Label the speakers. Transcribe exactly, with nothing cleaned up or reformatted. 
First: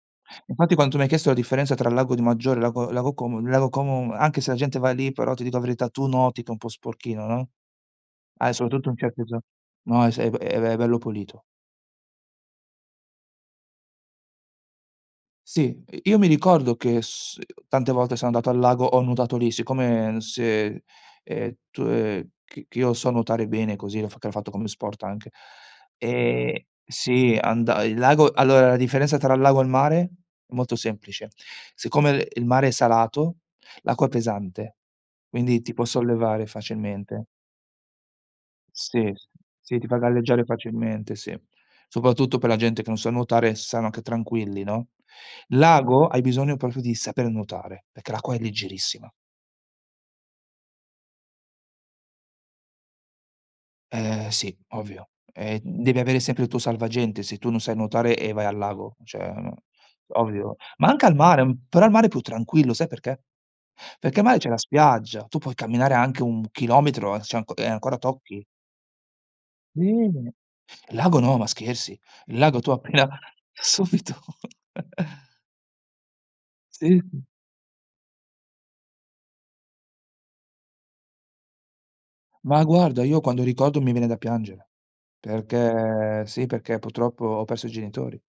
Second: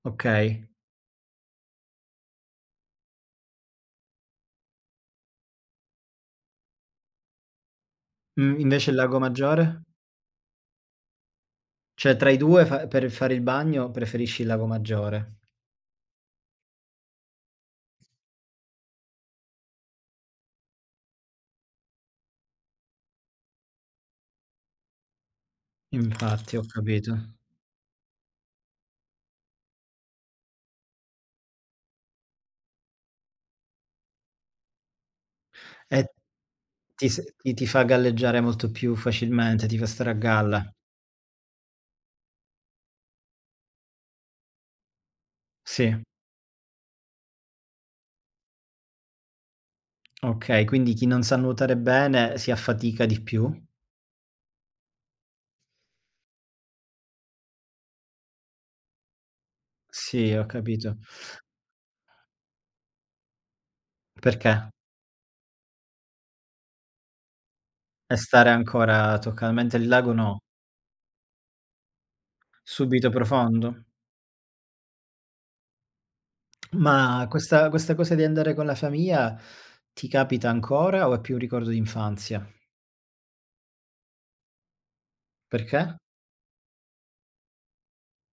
Speaker 1: Okay.
Speaker 2: Infatti quanto mi hai chiesto la differenza tra Lago di Maggiore e Lago Lago Como, il Lago Como, anche se la gente va lì però ti dico la verità, tu noti che è un po' sporchino, no. Ah
Speaker 1: Mh.
Speaker 2: soprattutto
Speaker 1: Invece il
Speaker 2: in
Speaker 1: Lago
Speaker 2: certe zo
Speaker 1: Maggiore?
Speaker 2: no è s è b è be bello pulito.
Speaker 1: ceh tra i due fa per fare il bagno preferisci il Lago Maggiore.
Speaker 2: Sì, ehm, io mi ricordo che s ehm, tante volte sono andato al lago ho nuotato lì. Siccome se, ehm, tu ehm, che che io so nuotare bene così, l'ho f che l'ho fatto come sport anche. Ehm,
Speaker 1: Infatti, ho capito.
Speaker 2: sì, anda il lago allora, la differenza tra il lago e il mare molto semplice: siccome, ehm, il mare è salato, l'acqua è pesante, quindi ti può
Speaker 1: E
Speaker 2: sollevare
Speaker 1: ti s
Speaker 2: facilmente.
Speaker 1: i ti fa galleggiare molto più
Speaker 2: Sì, sì,
Speaker 1: facilmente, ti
Speaker 2: sì,
Speaker 1: fa
Speaker 2: ti fa
Speaker 1: stare a
Speaker 2: galleggiare
Speaker 1: galla.
Speaker 2: facilmente, sì. Soprattutto per la gente che non sa nuotare, sanno anche tranquilli, no. Il
Speaker 1: Sì.
Speaker 2: lago hai bisogno popio di saper nuotare, perché l'acqua è leggerissima.
Speaker 1: Okay, quindi chi non sa nuotare bene si affatica di più?
Speaker 2: Eh sì, ovvio. Ehm, devi avere sempre il tuo salvagente se tu non sai nuotare e vai al lago, ceh no,
Speaker 1: Sì, ho
Speaker 2: ovvio. Ma
Speaker 1: capito.
Speaker 2: anche al mare m però al mare è più tranquillo, sai perché: perché al mare c'è la
Speaker 1: Perché?
Speaker 2: spiaggia, tu puoi camminare anche un chilometro e c'è anco e ancora
Speaker 1: E
Speaker 2: tocchi.
Speaker 1: stare ancora toccalmente il lago
Speaker 2: Mh.
Speaker 1: no.
Speaker 2: Il lago no, ma scherzi. Il lago tu appena
Speaker 1: Subito profondo.
Speaker 2: subito. Sì.
Speaker 1: Ma questa questa cosa di andare con la famiia ti capita ancora o è più un ricordo d'infanzia?
Speaker 2: Ma guarda io quando ricordo mi viene da piangere.
Speaker 1: Perché?
Speaker 2: Perché sì perché purtroppo ho perso i genitori.